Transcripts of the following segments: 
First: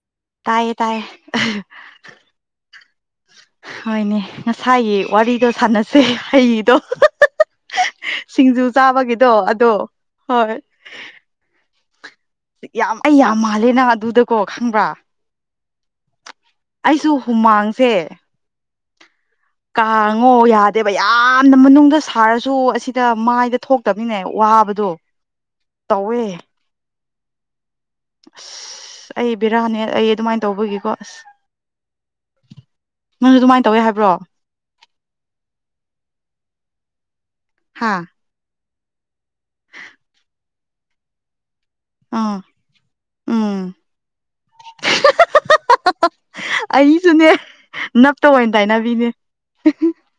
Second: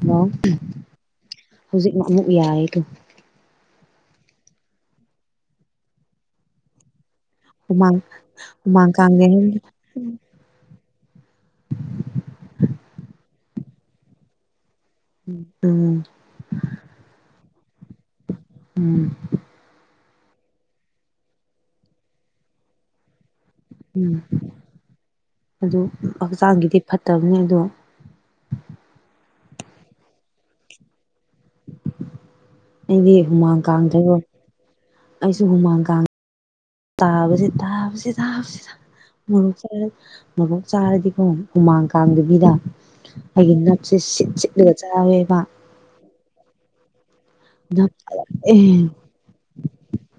hello ꯇꯥꯏꯌꯦ ꯇꯥꯏꯌꯦ ꯑꯍ ꯍꯧꯖꯤꯛꯅ ꯑꯃꯨꯛ ꯌꯥꯔꯦꯗꯣ ꯍꯣꯏꯅꯦ ꯉꯁꯥꯏꯒꯤ ꯋꯥꯔꯤꯗꯣ ꯁꯥꯟꯅꯁꯦ ꯍꯩꯒꯤꯗꯣ ꯍꯨꯃꯥꯡ ꯁꯤꯡꯖꯨ ꯍꯨꯃꯥꯡ ꯀꯥꯡꯗꯦ ꯆꯥꯕꯒꯤꯗꯣ ꯑꯗꯣ ꯍꯣꯏ ꯌꯥꯝ ꯑꯩ ꯌꯥꯝ ꯃꯥꯜꯂꯦ ꯅꯪ ꯑꯗꯨꯗꯀꯣ ꯈꯪꯕ꯭ꯔꯥ ꯎꯝ ꯑꯩꯁꯨ ꯍꯨꯃꯥꯡꯁꯦ ꯎꯝ ꯀꯥꯡꯉꯣ ꯌꯥꯗꯦꯕ ꯌꯥꯝꯅ ꯃꯅꯨꯡꯗ ꯁꯥꯔꯁꯨ ꯑꯁꯤꯗ ꯃꯥꯏꯗ ꯎꯝ ꯊꯣꯛꯇꯕꯅꯤꯅꯦ ꯋꯥꯕꯗꯣ ꯑꯗꯨ ꯇꯧꯋꯦ ꯍꯛꯆꯥꯡꯒꯤꯗꯤ ꯐꯠꯇꯕꯅꯦ ꯑꯗꯣ ꯑꯁ ꯑꯩ ꯕꯤꯔꯥꯅꯤ ꯑꯩ ꯑꯗꯨꯃꯥꯏꯅ ꯇꯧꯕꯒꯤꯀꯣ ꯑꯁ ꯑꯩꯗꯤ ꯅꯪꯁꯨ ꯍꯨꯃꯥꯡ ꯑꯗꯨꯃꯥꯏꯅ ꯇꯧꯋꯦ ꯍꯥꯏꯕ꯭ꯔꯣ ꯀꯥꯡꯗꯦꯕꯣ ꯑꯩꯁꯨ ꯍꯨꯃꯥꯡ ꯀꯥꯡ ꯇꯥꯕ ꯥꯥꯁꯤꯗꯥꯝ ꯍꯥ ꯁꯤꯗꯥꯝ ꯁꯤꯗꯥꯝ ꯃꯣꯔꯣꯛ ꯆꯥꯔꯒ ꯃꯣꯔꯣꯛ ꯆꯥꯔꯗꯤꯀꯣ ꯍꯨꯃꯥꯡ ꯑꯥ ꯀꯥꯡꯕꯁꯤꯗ ꯑꯩꯒꯤ ꯎꯝ ꯅꯞꯁꯦ ꯁꯤꯠ ꯁꯤꯠꯂꯒ ꯆꯥꯏꯌꯦꯕ ꯑꯗꯨꯅꯦ ꯅꯞꯇ ꯑꯣꯏꯅ ꯑꯦ ꯇꯥꯏꯅꯕꯤꯅꯦ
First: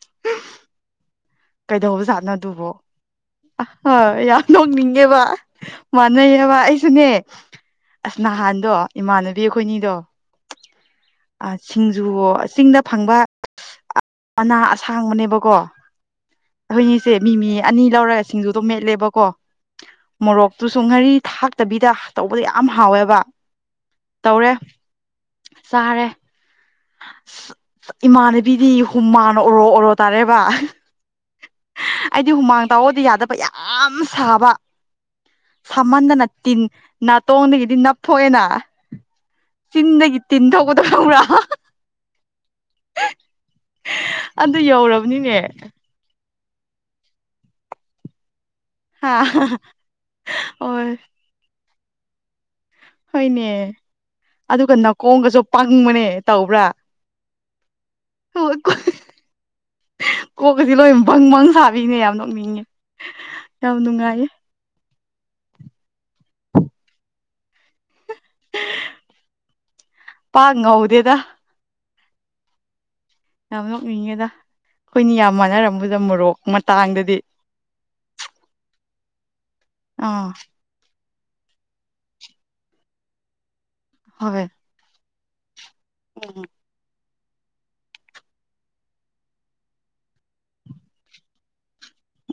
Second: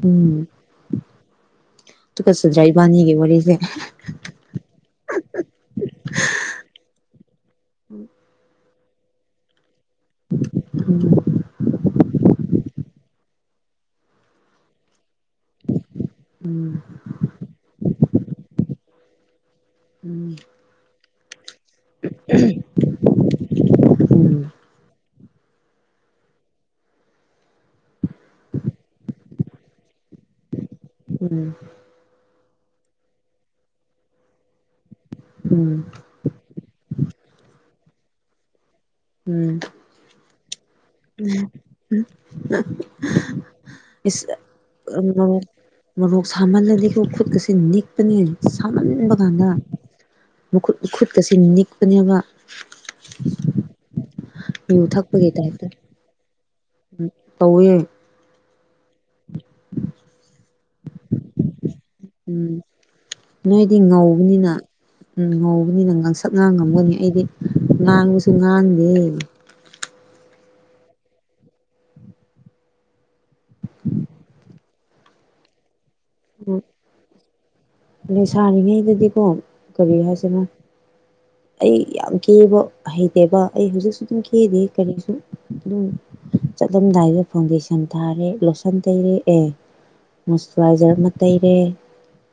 ꯎꯝ ꯀꯩꯗꯧꯕ ꯖꯥꯠꯅꯣ ꯇꯨꯀꯠꯆꯗ꯭ꯔꯥ ꯑꯗꯨꯕꯣ ꯏꯕꯥꯅꯤꯒꯤ ꯋꯥꯔꯤꯁꯦ ꯑ ꯍ ꯌꯥꯝ ꯅꯣꯛꯅꯤꯡꯉꯦꯕ ꯃꯥꯟꯅꯩꯌꯦꯕ ꯑꯩꯁꯨꯅꯦ ꯑꯁ ꯅꯍꯥꯟꯗꯣ ꯏꯃꯥꯟꯅꯕꯤ ꯑꯩꯈꯣꯏꯅꯤꯗꯣ ꯎꯝ ꯑ ꯁꯤꯡ ꯖꯨ ꯆꯤꯡꯗ ꯐꯪꯕ ꯃꯥꯅ ꯑꯁꯥꯡꯕꯅꯦꯕꯀꯣ ꯎꯝ ꯑꯈꯣꯏꯅꯤꯁꯦ ꯃꯤꯃꯤ ꯑꯅꯤ ꯂꯧꯔꯒ ꯁꯤꯡꯖꯨꯗꯣ ꯃꯦꯠꯂꯦꯕꯀꯣ ꯃꯣꯔꯣꯛꯇꯨꯁꯨ ꯉꯥꯔꯤ ꯇꯕꯤꯗ ꯇꯧꯕꯗ ꯌꯥꯝ ꯍꯥꯎꯋꯦꯕ ꯎꯝ ꯇꯧꯔꯦ ꯆꯥꯔꯦ ꯏꯃꯥꯟꯅꯕꯤꯗꯤ ꯍꯨꯝꯃꯥꯡꯅ ꯑꯣꯔꯣ ꯑꯣꯔꯣ ꯇꯥꯔꯦꯕ ꯍ ꯎꯝ ꯑꯩꯗꯤ ꯍꯨꯃꯥꯡ ꯇꯥꯎꯑꯣꯗꯤ ꯌꯥꯗꯕ ꯌꯥꯝ ꯁꯥꯕ ꯎꯝ ꯎꯝ ꯁꯥꯃꯟꯗꯅ ꯇꯤꯟ ꯅꯥꯇꯣꯟꯗꯒꯤꯗꯤ ꯅꯞꯊꯣꯛꯑꯦꯅ ꯎꯝ ꯆꯤꯟꯗꯒꯤ ꯇꯤꯟꯊꯣꯛꯄꯗꯣ ꯈꯪꯕ꯭ꯔꯥ ꯑ ꯍꯥ ꯍꯥ ꯏꯝ ꯎꯝ ꯏꯁ ꯑꯗꯨ ꯌꯧꯔꯕꯅꯤꯅꯦ [unintelligible] ꯃꯣꯛ ꯁꯥꯃꯜꯂꯗꯤꯀꯣ ꯈꯨꯠꯀꯁꯦ ꯅꯤꯛꯄꯅꯦ ꯍꯥ ꯁꯥꯃꯟꯕ ꯀꯥꯟꯗ ꯃꯈꯨꯠ ꯍꯣꯏ ꯈꯨꯨꯠꯀꯁꯦ ꯅꯤꯛꯄꯅꯦꯕ ꯍꯣꯏꯅꯦ ꯑꯗꯨꯒ ꯌꯨ ꯊꯛꯄꯒꯤ ꯅꯥꯀꯣꯡꯒꯁꯨ ꯇꯥꯏꯞꯇ ꯄꯪꯕꯅꯦ ꯇꯧꯕ꯭ꯔꯥ ꯇꯧꯋꯦ ꯀꯣꯛꯀꯁꯦ ꯂꯣꯢ ꯕꯪ ꯕꯪ ꯁꯥ ꯎꯝ ꯅꯣꯏꯗꯤ ꯅꯨꯡꯉꯥꯏꯌꯦ ꯉꯧꯕꯅꯤꯅ ꯎꯝ ꯉꯧꯕꯅꯤꯅ ꯉꯥꯡꯁꯛ ꯉꯥꯡꯉꯝꯒꯅꯤ ꯑꯩꯗꯤ ꯉꯥꯡꯕꯁꯨ ꯉꯥꯡꯗꯦ ꯄꯥꯛ ꯉꯧꯗꯦꯗ ꯌꯥꯝ ꯅꯣꯛꯅꯤꯡꯉꯦꯗ ꯑꯩꯈꯣꯏꯅꯤ ꯌꯥꯝ ꯃꯥꯟꯅꯔꯝ ꯎꯝ ꯂꯩꯁꯥꯔꯤꯉꯩꯗꯗꯤ ꯀꯣ ꯀꯔꯤ ꯑꯥ ꯍꯥꯏꯁꯤꯔꯥ ꯑꯩ ꯌꯥꯝ ꯀꯦꯕ ꯍꯩꯇꯦꯕ ꯑꯩ ꯍꯧꯖꯤꯛꯁꯨ ꯑꯗꯨꯝ ꯍꯣꯏ ꯀꯦꯗꯦ ꯀꯔꯤꯁꯨ ꯑꯗꯨꯝ ꯎꯝ ꯆꯠꯂꯝꯗꯥꯏꯗ ꯐꯥꯎꯟꯗꯦꯁꯟ ꯊꯥꯔꯦ ꯂꯣꯁꯟ ꯇꯩꯔꯦ ꯑꯦ ꯃꯣꯏꯁꯇꯨꯔꯥꯏꯖꯔ ꯑꯃ ꯇꯩꯔꯦ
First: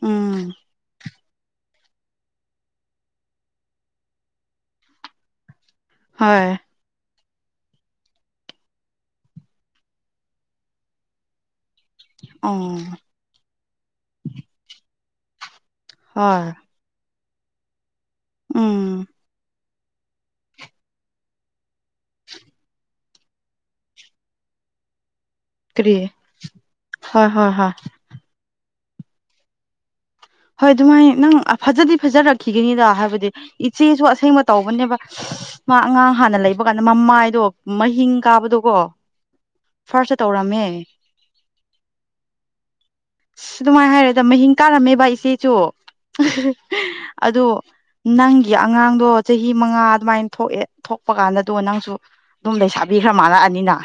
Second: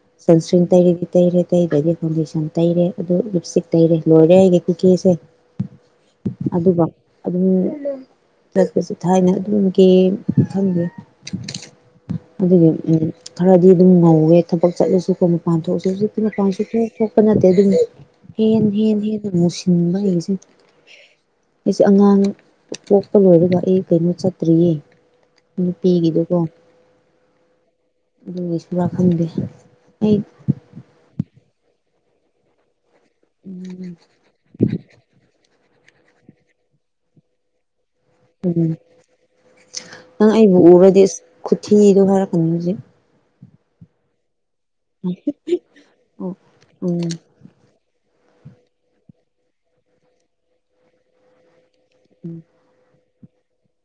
ꯎꯝ ꯁꯟꯁꯀ꯭ꯔꯤꯟ ꯇꯩꯔꯦꯒꯦ ꯇꯩꯔꯦ ꯇꯩꯗꯒꯤ ꯐꯥꯎꯟꯗꯦꯁꯟ ꯇꯩꯔꯦ ꯑꯗꯨ ꯂꯤꯞꯁꯇꯤꯛ ꯇꯩꯔꯦ ꯂꯣꯏꯔꯦ ꯑꯩꯒꯤ ꯈꯨꯀꯦꯁꯦ ꯍꯣꯏ ꯑꯗꯨꯕꯧ ꯑꯗꯨꯝ ꯆꯠꯄꯁꯨ ꯊꯥꯏꯅ ꯑꯗꯨꯝ ꯀꯦꯌꯦ ꯈꯪꯗꯦ ꯑꯗꯨꯒꯤ ꯎꯝ ꯈꯔꯗꯤ ꯑꯗꯨꯝ ꯉꯧꯋꯦ ꯊꯕꯛ ꯆꯠꯂꯁꯨꯀꯣꯝ ꯃꯄꯥꯟ ꯊꯣꯛꯇꯁꯨ ꯍꯣꯏ [unintelligible] ꯊꯣꯛꯄ ꯅꯠꯇꯦ ꯑꯗꯨꯝ ꯍꯦꯟ ꯍꯦꯟ ꯎꯝ ꯍꯦꯟꯅ ꯃꯨꯁꯤ [unintelligible] ꯑꯩꯁꯨ ꯑꯉꯥꯡ ꯄꯣꯛꯄ ꯂꯣꯏꯕꯗ ꯑꯩ ꯀꯩꯅꯣ ꯆꯠꯇ꯭ꯔꯤꯌꯦ ꯀꯔꯤ ꯅꯨꯄꯤꯒꯤꯗꯨꯀꯣ ꯍꯣꯏ ꯍꯣꯏ ꯍꯣꯏ ꯂ ꯈꯪꯗꯦ ꯑꯩ ꯍꯣꯏ ꯑꯗꯨꯃꯥꯏꯅ ꯅꯪ ꯐꯖꯗꯤ ꯐꯖꯔꯛꯈꯤꯒꯅꯤꯗ ꯍꯥꯏ ꯕꯗꯤ ꯎꯝ ꯏꯆꯦꯁꯨ ꯑꯁꯦꯡꯕ ꯇꯧꯕꯅꯦꯕ ꯃꯥ ꯑꯉꯥꯡ ꯍꯥꯟꯅ ꯂꯩꯕ ꯀꯥꯟꯗ ꯃꯃꯥꯏꯗꯣ ꯃꯍꯤꯡ ꯎꯝ ꯀꯥꯕꯗꯨꯀꯣ ꯅꯪ ꯑꯩꯕꯨ ꯎꯔꯗꯤ ꯑꯁ ꯈꯨꯊꯤꯗꯣ ꯍꯥꯏꯔꯛꯀꯅꯤ ꯍꯧꯖꯤꯛ ꯁ ꯑꯗꯨꯃꯥꯏꯅ ꯍꯥꯏꯔꯣꯢꯗ ꯃꯍꯤꯡ ꯀꯥꯔꯝꯃꯦꯕ ꯏꯆꯦꯁꯨ ꯑꯣ ꯎꯝ [unintelligible] ꯑꯗꯨ ꯅꯪꯒꯤ ꯑꯉꯥꯡꯗꯣ ꯆꯍꯤ ꯃꯉꯥ ꯑꯗꯨꯃꯥꯏꯅ ꯊꯣꯛꯑꯦ ꯊꯣꯛꯄ ꯀꯥꯟꯗ ꯗꯨꯒ ꯅꯪꯁꯨ ꯎꯝ ꯑꯗꯨꯝ ꯂꯩꯁꯥꯕꯤ ꯈꯔ ꯃꯥꯂꯛꯑꯅꯤꯅ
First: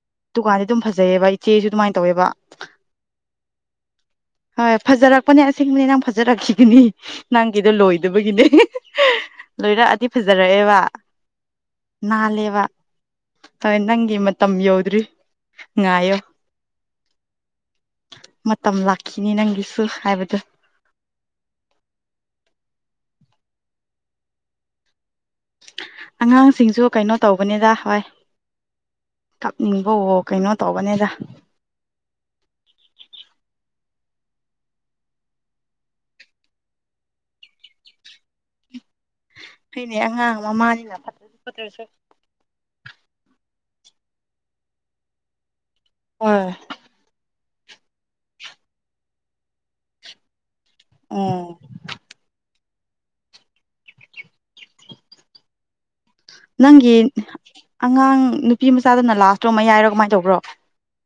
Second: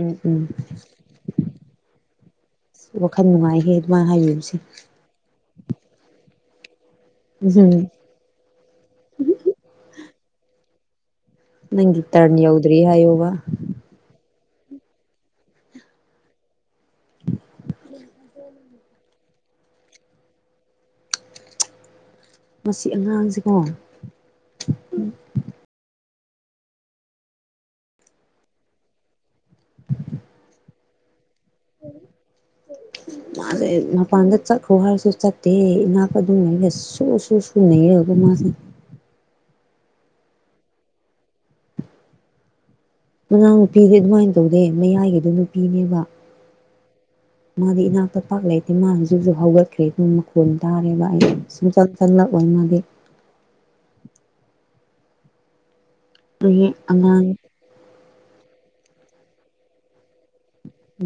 ꯎꯝ ꯎꯝ ꯗꯨꯀꯥꯟꯗꯤ ꯑꯗꯨꯝ ꯐꯖꯩꯌꯦꯕ ꯏꯆꯦꯁꯨ ꯑꯗꯨꯃꯥꯏꯅ ꯇꯧꯋꯦꯕ ꯋꯥꯈꯜ ꯅꯨꯡꯉꯥꯏꯍꯦ ꯑꯗꯨꯃꯥꯢ ꯍꯥꯏꯕꯤꯕꯁꯦ ꯁꯦꯡꯕꯅꯦ ꯅꯪꯪ ꯐꯖꯔꯛꯈꯤꯒꯅꯤ ꯅꯪꯒꯤꯗꯣ ꯎꯝ ꯂꯣꯏꯗꯕꯒꯤꯅꯦ [unintelligible] ꯂꯣꯏꯔꯛꯑꯗꯤ ꯐꯖꯔꯛꯑꯦꯕ ꯅꯪꯒꯤ ꯇꯔꯟ ꯅꯥꯜꯂꯦꯕ ꯌꯧꯗ꯭ꯔꯤ ꯍꯥꯏꯌꯣꯕ ꯍꯣꯢ ꯅꯪꯒꯤ ꯃꯠ ꯇꯝꯕꯤꯌꯣ ꯉꯥꯏꯌꯣ ꯃꯇꯝ ꯂꯥꯛꯈꯤꯅꯤ ꯅꯪꯒꯤꯁꯨ ꯍꯥꯏꯕꯗꯣ ꯃꯁꯤ ꯑꯉꯥꯡꯁꯦꯀꯣ ꯎꯝ ꯑꯉꯥꯡꯁꯤꯡꯁꯨ ꯀꯩꯅꯣ ꯇꯧꯕꯅꯤꯗ ꯋꯥꯏ ꯀꯞꯅꯤꯡꯕꯋꯣ ꯀꯩꯅꯣ ꯇꯧꯕꯅꯦꯗ [inaudible] ꯃꯥꯁꯦ ꯃꯄꯥꯟꯗ ꯆꯠꯈ꯭ꯔꯣ ꯍꯥꯏꯔꯁꯨ ꯆꯠꯇꯦ ꯏꯅꯥꯛ ꯑꯗꯨꯝ ꯂꯩꯔ ꯁꯨ ꯁꯨ ꯁꯨꯅꯩꯔꯒ ꯀꯣ ꯃꯥ [inaudible] ꯍꯣꯏꯅꯦ ꯑꯉꯥꯡ ꯃꯥꯅꯤꯅ ꯐꯠ ꯐꯠꯇ꯭ꯔꯁꯨ ꯃꯅꯥꯎ ꯅꯨꯄꯤꯗꯤ ꯑꯗꯨꯃꯥꯏꯅ ꯇꯧꯗꯦ ꯃꯌꯥꯏꯒꯤꯗꯨ ꯅꯨꯄꯤꯅꯦꯕ ꯍꯣꯏ ꯃꯥꯗꯤ ꯏꯅꯥꯛꯇ ꯄꯥꯛ ꯂꯩꯇꯦ ꯃꯥ ꯍꯧꯖꯤꯛꯁꯨ ꯍꯧꯒꯠꯈ꯭ꯔꯦ ꯄꯨꯡ ꯃꯈꯣꯡ ꯇꯥꯔꯦꯕ ꯑꯩ ꯎꯝ ꯁꯨꯡꯆꯪ ꯆꯪꯂꯛꯑꯣ ꯃꯗꯤ ꯑꯩꯒꯤ ꯅꯪꯒꯤ ꯑꯉꯥꯡ ꯑꯉꯥꯡ ꯅꯨꯄꯤ ꯃꯆꯥꯗꯨꯅ ꯂꯥꯁꯇꯣ ꯃꯌꯥꯏꯔꯣ ꯀꯃꯥꯏ ꯇꯧꯕ꯭ꯔꯣ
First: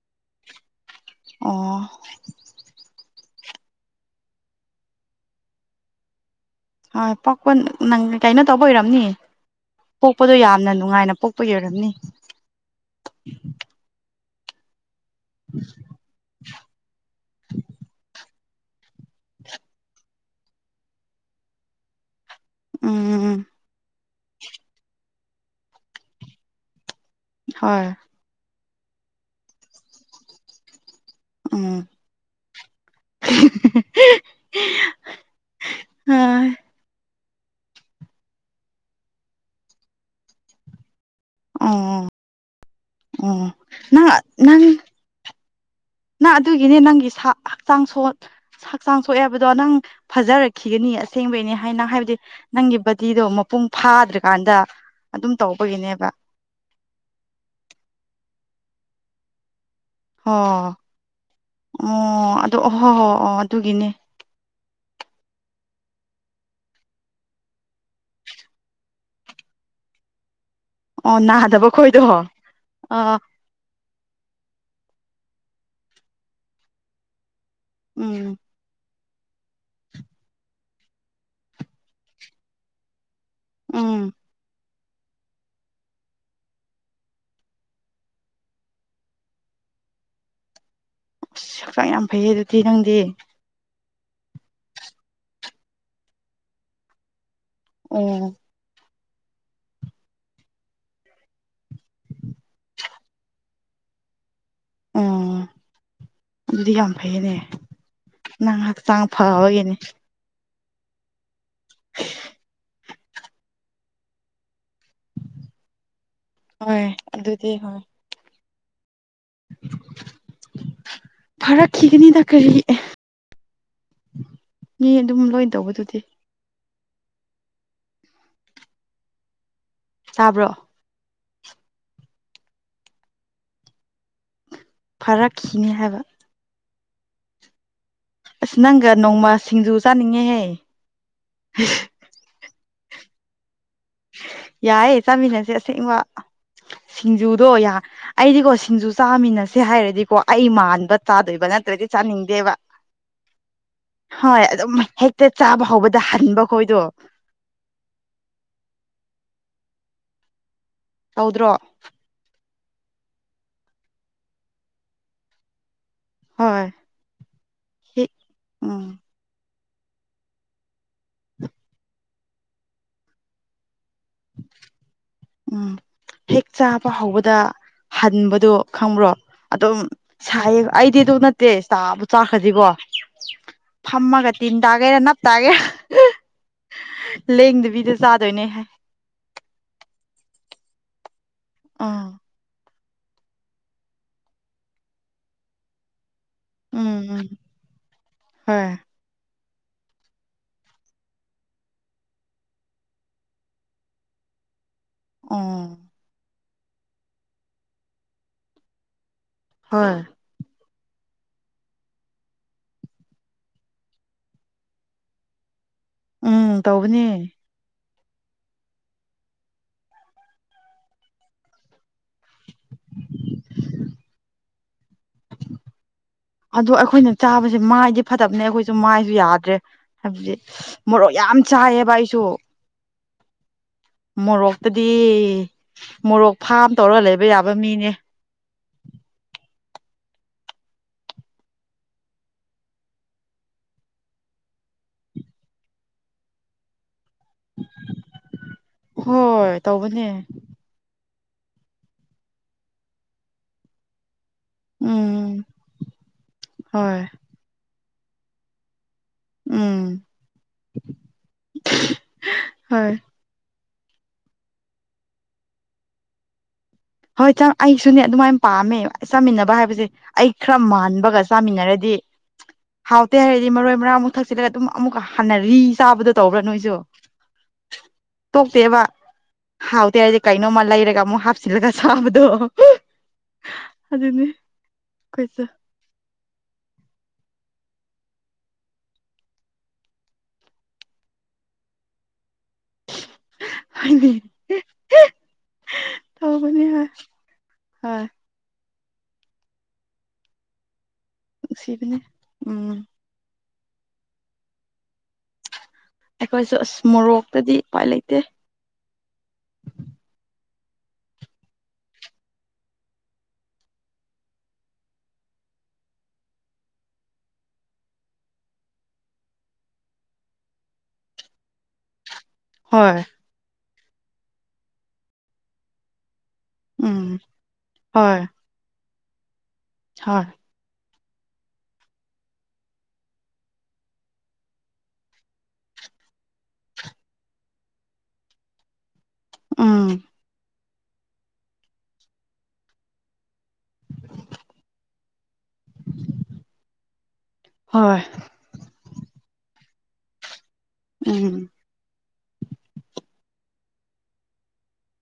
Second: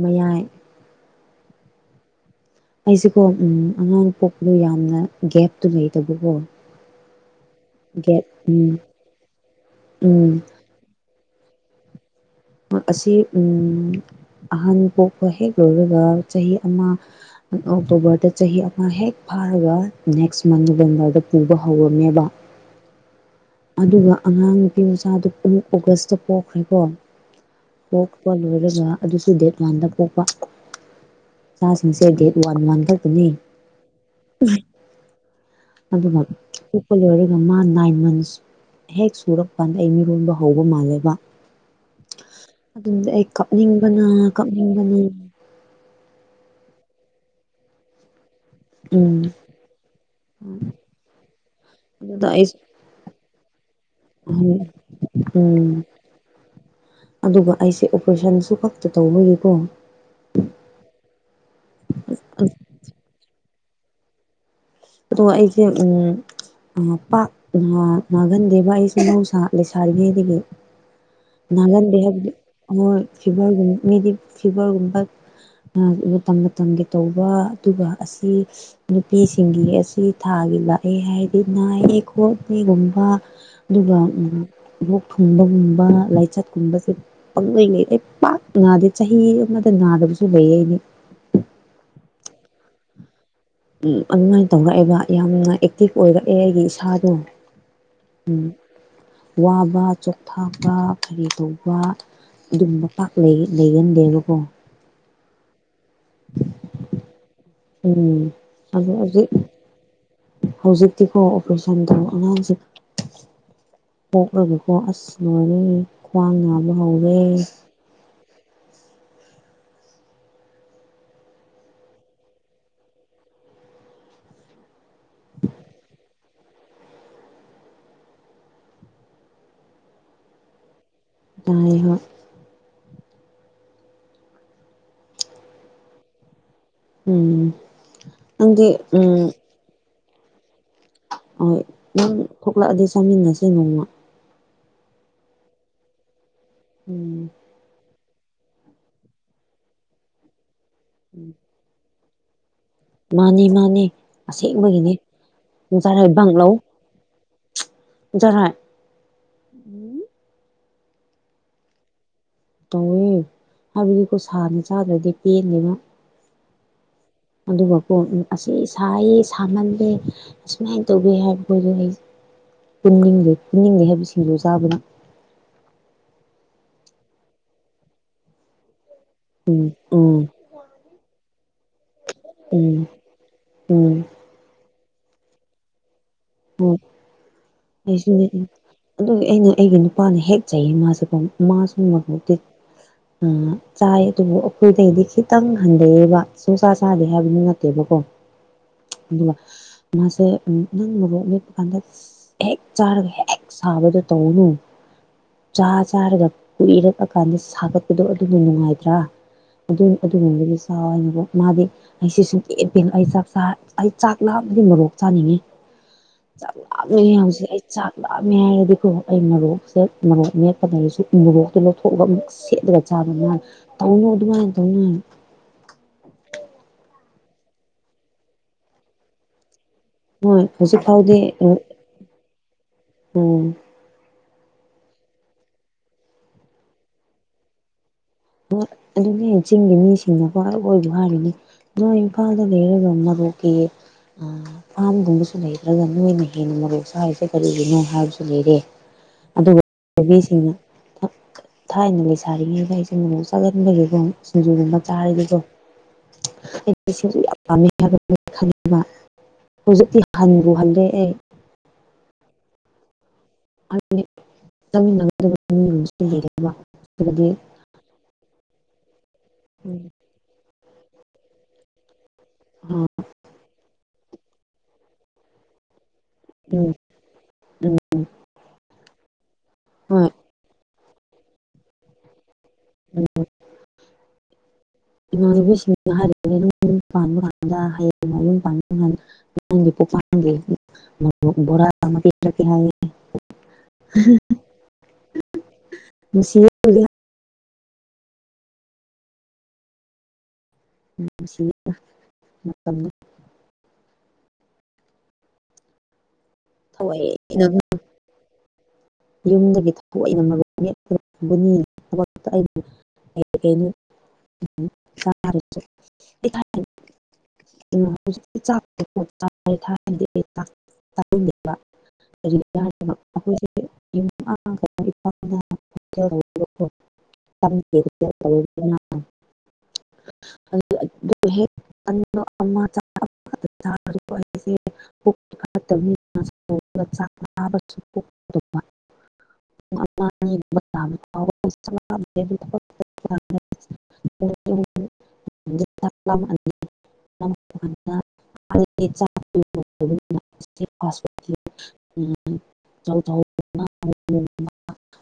ꯃꯌꯥꯏ ꯑꯣ ꯑꯩꯁꯤꯀꯣ ꯎꯝ ꯑꯉꯥꯡ ꯄꯣꯛꯄꯗꯨ ꯌꯥꯝꯅ ꯒꯦꯞꯇꯨ ꯂꯩꯇꯕꯀꯣ ꯍꯣꯏ ꯄꯣꯛꯄ ꯅꯪ ꯒꯦꯞ ꯀꯩꯅꯣ ꯇꯧꯕ ꯎꯝ ꯑꯣꯏꯔꯝꯅꯤ ꯎꯝ ꯄꯣꯛꯄꯗꯣ ꯌꯥꯝꯅ ꯅꯨꯡꯉꯥꯏꯅ ꯄꯣꯛ ꯄꯩ ꯑꯣꯏꯔꯝꯅꯤ ꯑꯁꯤ ꯎꯝ ꯑꯍꯟ ꯄꯣꯛꯄ ꯍꯦꯛ ꯂꯣꯏꯔꯒ ꯆꯍꯤ ꯑꯃ ꯑꯣꯛꯇꯣꯕꯔꯗ ꯆꯍꯤ ꯑꯃ ꯍꯦꯛ ꯐꯥꯔꯒ ꯅꯦꯛꯁ ꯃꯟ ꯅꯕꯦꯝꯕꯔꯗ ꯄꯨꯕ ꯍꯧꯔꯝꯃꯦꯕ ꯎꯝ ꯎꯝ ꯑꯗꯨꯒ ꯑꯉꯥꯡ ꯅꯨꯄꯤ ꯃꯆꯥꯗꯨ ꯄꯨꯡ ꯑꯣꯒꯁꯇ ꯄꯣꯛꯈ꯭ꯔꯦꯀꯣ ꯍꯣꯏ ꯄꯣꯛꯄ ꯂꯣꯏꯔꯒ ꯑꯗꯨꯒ ꯑꯗꯨꯁꯨ ꯗꯦꯠ ꯋꯥꯟꯗ ꯄꯣꯛꯄ ꯎꯝ ꯆꯥꯁꯤꯡꯁꯦ ꯗꯦꯠ ꯋꯥꯟ ꯋꯥꯟ ꯈꯛꯇꯅꯤ ꯑꯗꯨ ꯃ ꯍꯣꯏ ꯎꯄꯂꯣꯏꯔ ꯑꯗꯨ ꯃꯥ ꯅꯥꯏꯟ ꯃꯟꯁ ꯍꯦꯛ ꯁꯨꯔꯛ ꯀꯥꯟꯗ ꯑꯩ ꯃꯤꯔꯣꯟꯕ ꯍꯧꯕ ꯃꯥꯜꯂꯦꯕ ꯎꯝ ꯑꯗꯨꯝꯗꯤ ꯑꯩ ꯀꯞꯅꯤꯡꯕꯅ ꯀꯞꯅꯤꯡꯕꯅ ꯅ ꯑꯗꯨꯒꯤꯅꯦ ꯅꯪꯒꯤ ꯁ ꯍꯛꯆꯥꯡ ꯁꯣ [inaudible] ꯍꯛꯆꯥꯡ ꯁꯣꯛꯑꯦ ꯍꯥꯏꯕꯗꯣ ꯅꯪ ꯐꯖꯔꯛꯈꯤꯒꯅꯤ ꯑꯁꯦꯡꯕꯩꯅꯦ ꯍꯥꯏꯅ ꯍꯥꯏꯕꯗꯤ ꯑꯗꯨꯗ ꯑꯩꯁꯨ ꯅꯪꯒꯤ ꯕꯗꯤꯗꯣ ꯃꯄꯨꯡ ꯐꯥꯗ꯭ꯔꯀꯥꯟꯗ ꯑꯗꯨꯝ ꯎꯝ ꯇꯧꯕꯒꯤꯅꯦꯕ ꯑꯗꯨꯒ ꯑꯩꯁꯦ ꯑꯗꯨꯨ ꯈꯛꯇ ꯇꯧꯕꯒꯤꯀꯣ ꯍꯣ ꯑꯣ ꯑꯗꯨ ꯑꯣ ꯍꯣ ꯍꯣ ꯑꯣ ꯑꯗꯨꯒꯤꯅꯦ ꯑꯗꯣ ꯑꯩꯁꯦ ꯎꯝ ꯄꯥꯛ ꯅꯥ ꯅꯥꯒꯟꯗꯦꯕ ꯑꯩꯁꯦ ꯃꯍꯧꯁꯥ ꯂꯩ ꯁꯥꯔꯤꯉꯩꯗꯒꯤ ꯑꯣ ꯅꯥꯗꯕ ꯅꯥꯒꯟꯗꯦ ꯈꯣꯏꯗꯣ ꯍꯥꯢꯕꯗꯤ ꯃꯣꯏ ꯑꯥ ꯐꯤꯕꯔꯒꯨꯝ ꯃꯤꯗꯤ ꯐꯤꯕꯔꯒꯨꯝꯕ ꯃꯇꯝ ꯃꯇꯝꯒꯤ ꯇꯧꯕ ꯑꯗꯨꯒ ꯑꯁꯤ ꯎꯝ ꯅꯨꯄꯤꯁꯤꯡ ꯁꯤꯡꯒꯤꯒ ꯑꯁꯤ ꯊꯥꯒꯤ ꯂꯥꯛꯑꯦ ꯍꯥꯏꯔꯗꯤ ꯅꯥꯏꯑꯦ ꯈꯣꯠꯂꯦꯒꯨꯝꯕ ꯑꯗꯨꯒ ꯎꯝ ꯂꯣꯛ ꯊꯨꯡꯕꯒꯨꯝꯕ ꯂꯥꯏꯆꯠꯀꯨꯝꯕꯁꯦ ꯄꯪꯂꯣꯏꯉꯩ ꯄꯥꯛ ꯉꯥꯗꯦ ꯆꯍꯤ ꯑꯃꯗ ꯅꯥꯗꯕꯁꯨ ꯂꯩ ꯑꯩꯗꯤ ꯑꯁ ꯍꯛꯆꯥꯡ ꯌꯥꯝ ꯐꯩꯌꯦ ꯑꯗꯨꯗꯤ ꯅꯪꯗꯤ ꯑꯗꯨꯃꯥꯏꯅ ꯇꯧꯔꯛꯑꯦꯕ ꯌꯥꯝꯅ ꯑꯦꯛꯇꯤꯚ ꯑꯣꯏꯔꯛꯑꯦ ꯑꯩꯒꯤ ꯏꯁꯥꯗꯣ ꯎꯝ ꯋꯥꯕ ꯆꯣꯛꯊꯥꯕ ꯀꯔꯤ ꯇꯧꯕ ꯑꯗꯨꯝꯕ ꯄꯥꯛ ꯂꯩꯒꯟꯗꯦꯕꯀꯣ ꯎꯝ ꯑꯗꯨꯗꯤ ꯌꯥꯝ ꯐꯩꯅꯦ ꯎꯝ ꯑꯗꯣ ꯅꯪꯍꯛꯆꯥꯡ ꯍꯧꯖꯤꯛ ꯐꯕꯒꯤꯅꯦ ꯍꯧꯖꯤꯛꯇꯤꯀꯣ ꯑꯣꯄ꯭ꯔꯦꯁꯟ ꯇꯧ ꯑꯉꯥꯡꯁꯦ ꯄꯣꯛꯄꯒꯤ ꯀꯣ ꯑꯁ ꯂꯣꯏꯔꯦ ꯈ꯭ꯋꯥꯡ ꯅꯥꯕ ꯍꯣꯏ ꯍꯧꯔꯦ ꯑꯗꯨꯗꯤ ꯍꯣꯏ [inaudible] ꯐꯔꯛꯈꯤꯒꯅꯤ ꯗ ꯀ꯭ꯔꯤꯒꯤ ꯃꯤ ꯑꯗꯨꯝ ꯂꯣꯏ ꯇꯧꯕꯗꯨꯗꯤ ꯇꯥꯕ꯭ꯔꯣ ꯇꯥꯏꯌꯦ ꯍꯣꯏ ꯐꯔꯛꯈꯤꯅꯤ ꯍꯥꯏꯕ ꯎꯝ ꯑꯁ ꯅꯪꯗꯤ ꯅꯪꯒ ꯎꯝ ꯅꯣꯡꯃ ꯁꯤꯡꯖꯨ ꯆꯥꯅꯤꯡꯉꯦꯍꯦ ꯍꯣꯏ ꯅꯪ ꯊꯣꯛꯂꯛꯑꯗꯤ ꯆꯥꯃꯤꯟꯅꯁꯦ ꯅꯣꯡꯃ ꯌꯥꯏꯌꯦ ꯆꯥꯃꯤꯟꯅꯁꯦ ꯑꯁꯦꯡꯕ ꯎꯝ ꯁꯤꯡꯖꯨꯗꯣ ꯌꯥ ꯑꯩꯗꯤꯀꯣ ꯁꯤꯡꯖꯨ ꯆꯥꯃꯤꯟꯅꯁꯦ ꯍꯥꯏꯔꯗꯤꯀꯣ ꯑꯩ ꯃꯥꯟꯕ ꯎꯝ ꯆꯥꯗꯣꯏꯕ ꯅꯠꯇ꯭ꯔꯗꯤ ꯆꯥꯅꯤꯡꯗꯦꯕ ꯃꯥꯅꯦ ꯃꯥꯅꯦ ꯍꯣꯏ ꯑꯗꯨꯝ ꯑꯁꯦꯡꯕꯒꯤꯅꯦ ꯍꯦꯛꯇ ꯆꯥꯕ ꯍꯧꯕꯗ ꯍꯟꯕ ꯈꯣꯏꯗꯣ ꯖꯔꯣꯏ ꯎꯝ ꯇꯧꯗ꯭ꯔꯣ ꯇꯧꯋꯦ ꯍꯥꯏꯕꯗꯤꯀꯣ ꯁꯥꯅ ꯆꯥꯗ꯭ꯔꯗꯤ ꯄꯦꯟꯗꯦꯅ ꯍꯣꯏ ꯑꯗꯨꯒꯀꯣ ꯍꯦꯛ ꯑꯁꯤ ꯎꯝ ꯁꯥꯏꯌꯦ ꯁꯥꯃꯜꯂꯦ ꯑꯁꯨꯃꯥꯏꯅ ꯇꯧꯒꯦ ꯍꯥꯏꯕꯁꯨ ꯑꯩ ꯄꯨꯅꯤꯡꯗꯦ ꯄꯨꯅꯤꯡꯗꯦ ꯍꯥꯏꯕꯁꯤ ꯁꯤꯡꯖꯨꯆꯥꯕꯒꯤ ꯎꯝ ꯍꯦꯛ ꯆꯥꯕ ꯍꯧꯕꯗ ꯍꯟꯕꯗꯣ ꯈꯪꯕ꯭ꯔꯣ ꯑꯗꯨꯝ ꯎꯝ ꯁꯥꯏꯌꯦ ꯑꯩꯗꯤ ꯑꯗꯨ ꯇꯦ ꯆꯥꯕꯨ ꯆꯥꯈ꯭ꯔꯗꯤꯀꯣ ꯎꯝ ꯎꯝ ꯐꯝꯃꯒ ꯇꯤꯟ ꯇ ꯑꯩꯅ ꯅꯞ ꯇꯥꯏꯌꯦ ꯑꯣ ꯑꯩꯁꯨꯅꯦ ꯍꯥꯏ ꯑꯗꯨꯒꯤ ꯑꯩꯅ ꯑꯩꯒꯅꯨ ꯅꯨꯄꯥꯅ ꯍꯦꯛ ꯆꯩ ꯃꯥꯁꯨ ꯃꯥꯁꯨ ꯃ ꯑꯥ ꯎꯝ ꯆꯥꯏ ꯑꯗꯨꯕꯨ ꯑꯩꯈꯣꯏꯗꯩꯗꯤ ꯈꯤꯇꯪ ꯍꯟꯊꯩꯑꯦꯕ ꯁꯨꯡꯁꯥ ꯎꯝ ꯆꯥꯗꯦ ꯎꯝ ꯍꯥꯏꯕꯗꯨ ꯅꯠꯇꯦꯕꯀꯣ ꯍꯣꯏ ꯑꯗꯨꯒ ꯃꯥꯁꯦ ꯅꯪ ꯒꯨꯝꯕ ꯃꯦꯠꯄ ꯀꯥꯟꯗ ꯍꯦꯛ ꯆꯥꯔꯒ ꯍꯦꯛ ꯁꯥꯕꯗꯣ ꯇꯧꯒꯅꯨ ꯑꯣ ꯆꯥ ꯆꯥꯔꯒ ꯀꯨꯏꯔꯛꯑꯀꯥꯟꯗ ꯁꯥꯒꯠꯄꯗꯣ ꯑꯗꯨꯅ ꯅꯨꯡꯉꯥꯏꯇ꯭ꯔꯥ ꯑꯗꯨ ꯍꯣꯏ ꯑꯗꯨꯝ ꯑꯣꯏꯔꯁꯨ ꯆꯏꯕ ꯃꯥꯗꯤ ꯑꯩꯁꯤ ꯁꯨꯡꯄꯦꯟ ꯄꯦꯟ ꯑꯩ ꯆꯥꯛ ꯆ ꯑꯩ ꯆꯥꯛꯂꯥꯝꯃꯗꯤ ꯃꯣꯔꯣꯛ ꯆꯥꯅꯤꯡꯉꯦ ꯎꯝ ꯇꯧꯕꯅꯦ ꯆꯥꯛꯂꯥꯝꯃꯤ ꯍꯧꯖꯤꯛ ꯑꯩ ꯆꯥꯛ ꯂꯥꯞꯃꯦ ꯍꯥꯏꯔꯗꯤꯀꯣ ꯑꯩ ꯃꯔꯣꯛꯁꯦ ꯃꯔꯣ ꯃꯦꯞꯄꯗꯔꯁꯨ ꯎꯃꯣꯔꯣꯛꯇꯣ ꯂꯧꯊꯣꯛꯑꯒ ꯑꯃꯨꯛ ꯁꯦꯠꯂꯒ ꯆ ꯄꯕꯅ ꯇꯧꯅꯨ ꯑꯗꯨꯃꯥꯏꯅ ꯇꯧꯅꯨ ꯑꯗꯨ ꯑꯩꯈꯣꯏꯅ ꯆꯥꯕꯁꯦ ꯃꯥꯏꯗꯤ ꯐꯠꯇꯕꯅꯦ ꯑꯩꯈꯣꯏꯁꯨ ꯃꯥꯏꯁꯨ ꯌꯥꯗ꯭ꯔꯦ ꯍꯥꯏꯕꯗꯤ ꯍꯣꯏ ꯍꯧꯖꯤꯛ ꯃꯣꯔꯣꯛ ꯐꯥꯎꯗꯤ ꯌꯥꯝ ꯆꯥꯏꯌꯦꯕ ꯑꯩꯁꯨ ꯎꯝ ꯃꯣꯔꯣꯛꯇꯗꯤ ꯃꯣꯔꯣꯛ ꯐꯥꯝ ꯇꯧꯔꯒ ꯂꯩꯕ ꯌꯥꯕ ꯃꯤꯅꯦ ꯑꯗꯨꯅꯦ ꯆꯤꯡꯒꯤ ꯃꯤꯁꯤꯡꯅꯀꯣ ꯑꯈꯏꯕ ꯍꯥꯏꯔꯤꯅꯤ ꯅꯣꯏ ꯏꯐꯥꯜꯗ ꯂꯩꯔꯒ ꯃꯣꯔꯣꯛꯀꯤ ꯐꯥꯝꯒꯨꯝꯕꯁꯨ ꯂꯩꯇ꯭ꯔꯒ ꯅꯣꯏꯅ ꯍꯦꯟꯅ ꯃꯔꯧꯁꯔꯤꯁꯦ ꯀꯔꯤꯒꯤꯅꯣ ꯍꯥꯏꯕꯁꯨ ꯂꯩꯔꯦ ꯍꯣꯏ ꯑꯗꯨꯒ ꯇꯧꯕꯅꯦ ꯅꯨꯕꯤꯁꯤꯡꯅ ꯊꯥꯏꯅ ꯂꯩꯁꯥꯔꯤꯉꯩꯕ ꯑꯩꯁꯦ ꯃꯣꯔꯣꯛ ꯆꯥꯒꯟꯕꯒꯤꯀꯣ ꯃꯆꯥ ꯍꯥꯏꯔꯤꯗꯣ ꯎꯝ ꯍꯣꯏ ꯑꯩꯁꯨ ꯌꯥꯝ ꯄꯥꯝꯃꯦ ꯍꯥꯏꯕ ꯈꯅꯤꯡꯕ ꯎꯝ ꯍꯧꯖꯤꯛꯇꯤ ꯍꯟꯕꯨ ꯍꯜꯂꯦ ꯑꯩ ꯍꯣꯏ ꯑꯗꯨꯗꯤ ꯆꯠꯃꯤꯟꯅꯗꯕ ꯃꯤ ꯂꯩ ꯍꯣꯏ ꯑꯩꯁꯨꯅꯦ ꯑꯗꯨꯃꯥꯏꯅ ꯄꯥꯝꯃꯦ ꯆꯥꯃꯤꯟꯅꯕ ꯍꯥꯏꯕꯁꯦ ꯎꯝ ꯑꯩ ꯈꯔ ꯃꯥꯟ ꯕꯒ ꯆꯥꯃꯤꯟꯅꯔꯗꯤ ꯍꯥꯎꯇꯦ ꯍꯥꯏꯔꯗꯤ ꯃꯔꯣꯏ ꯃꯔꯥꯡꯃꯨꯛ ꯊꯛꯁꯤꯂꯒ ꯑꯗꯨꯝ ꯑꯃꯨꯛꯀ ꯍꯟꯅꯔꯤ ꯆꯥꯕꯗꯣ ꯇꯧꯕ꯭ꯔꯥ ꯅꯣꯏꯁꯨ ꯎꯝ ꯇꯣꯛꯇꯦꯕ ꯍꯥꯎꯇꯦ ꯍꯣꯏ ꯍꯥꯏꯔꯗꯤ ꯀꯩꯅꯣꯝꯃ ꯂꯩꯔꯒ ꯑꯃꯨꯛ ꯍꯥꯞꯆꯤꯟ ꯏꯔꯒ ꯆꯥꯕꯗꯣ ꯑꯗꯨꯅꯦ ꯈꯣꯏꯁꯨ ꯏꯃꯥꯟꯅꯕꯤꯁꯤꯡꯅ ꯍꯥꯏꯔꯤꯕꯅꯤ ꯄꯥꯟꯕ ꯀꯗ ꯍꯌꯦꯡ ꯅꯌꯨꯝ ꯄꯥꯟꯕ ꯀꯥꯟꯗ ꯅꯪꯒꯤ ꯄꯣꯄꯥꯡꯗꯤ ꯅꯣꯠꯕꯨꯛ ꯚꯣꯔꯥ ꯑꯃ ꯄꯤꯔꯛꯀꯦ ꯍꯥꯢꯑꯦ [unintelligible] ꯅꯨꯡꯁꯤꯑꯦ ꯑꯩꯗꯤ ꯍ ꯅꯨꯡꯁꯤꯌꯦ ꯅꯨꯡꯁꯤꯕꯅꯦ ꯎꯝ ꯃꯇꯝꯗꯣ ꯑꯩꯈꯣꯏꯁꯨ ꯑꯁ ꯃꯣꯔꯣꯛꯇꯗꯤ ꯊꯑꯣꯢꯅꯀꯣ ꯎꯄꯥꯏ ꯂꯩꯇꯦ ꯌꯨꯝꯗꯒꯤ ꯊꯑꯣꯢꯅ ꯃꯔꯨ [unintelligible] ꯅꯤ ꯊꯕꯛꯇ ꯑꯩꯕꯨ ꯀꯩꯀꯩꯅꯣ [unintelligible] [unintelligible] [unintelligible] ꯀꯔꯤꯒꯤꯔ ꯍꯥꯢꯕ ꯍꯣꯏ ꯑꯩꯈꯣꯏꯁꯦ ꯎꯝ ꯍꯣꯏ ꯍꯣꯏ [unintelligible] [unintelligible] ꯍꯦꯛ [unintelligible] ꯎꯝ [unintelligible] [unintelligible] [unintelligible] ꯍꯣꯏ ꯎꯝ [unintelligible] ꯆꯝꯊꯣꯡꯒꯨꯝꯕ [unintelligible]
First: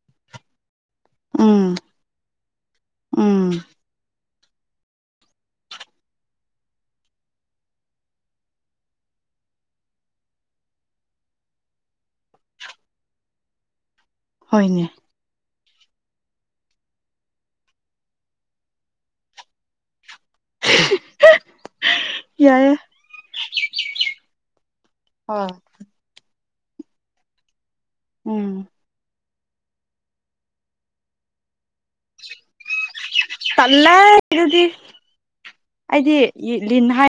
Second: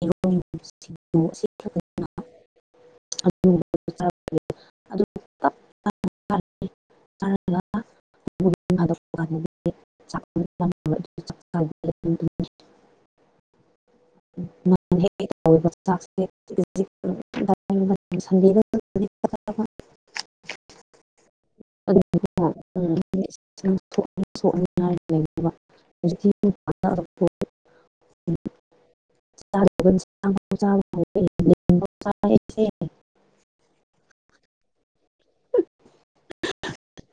ꯌꯦꯔꯨꯝ ꯎꯝ ꯎꯝ [unintelligible] ꯑꯗꯨ [unintelligible] ꯆꯥꯔꯒ ꯑꯃꯨꯛ ꯌꯨꯝ ꯍꯜꯂꯛꯄꯀꯥꯟꯗ [unintelligible] [unintelligible] ꯍꯣꯏꯅꯦ [unintelligible] ꯍꯦꯛ [unintelligible] [unintelligible] ꯌꯥꯏꯌꯦ [unintelligible] ꯍꯣꯏ [unintelligible] ꯎꯝ [unintelligible] ꯇꯜꯂꯦ ꯑꯗꯨꯗꯤ ꯑꯩꯗꯤ ꯂꯤꯟ ꯍꯥꯏ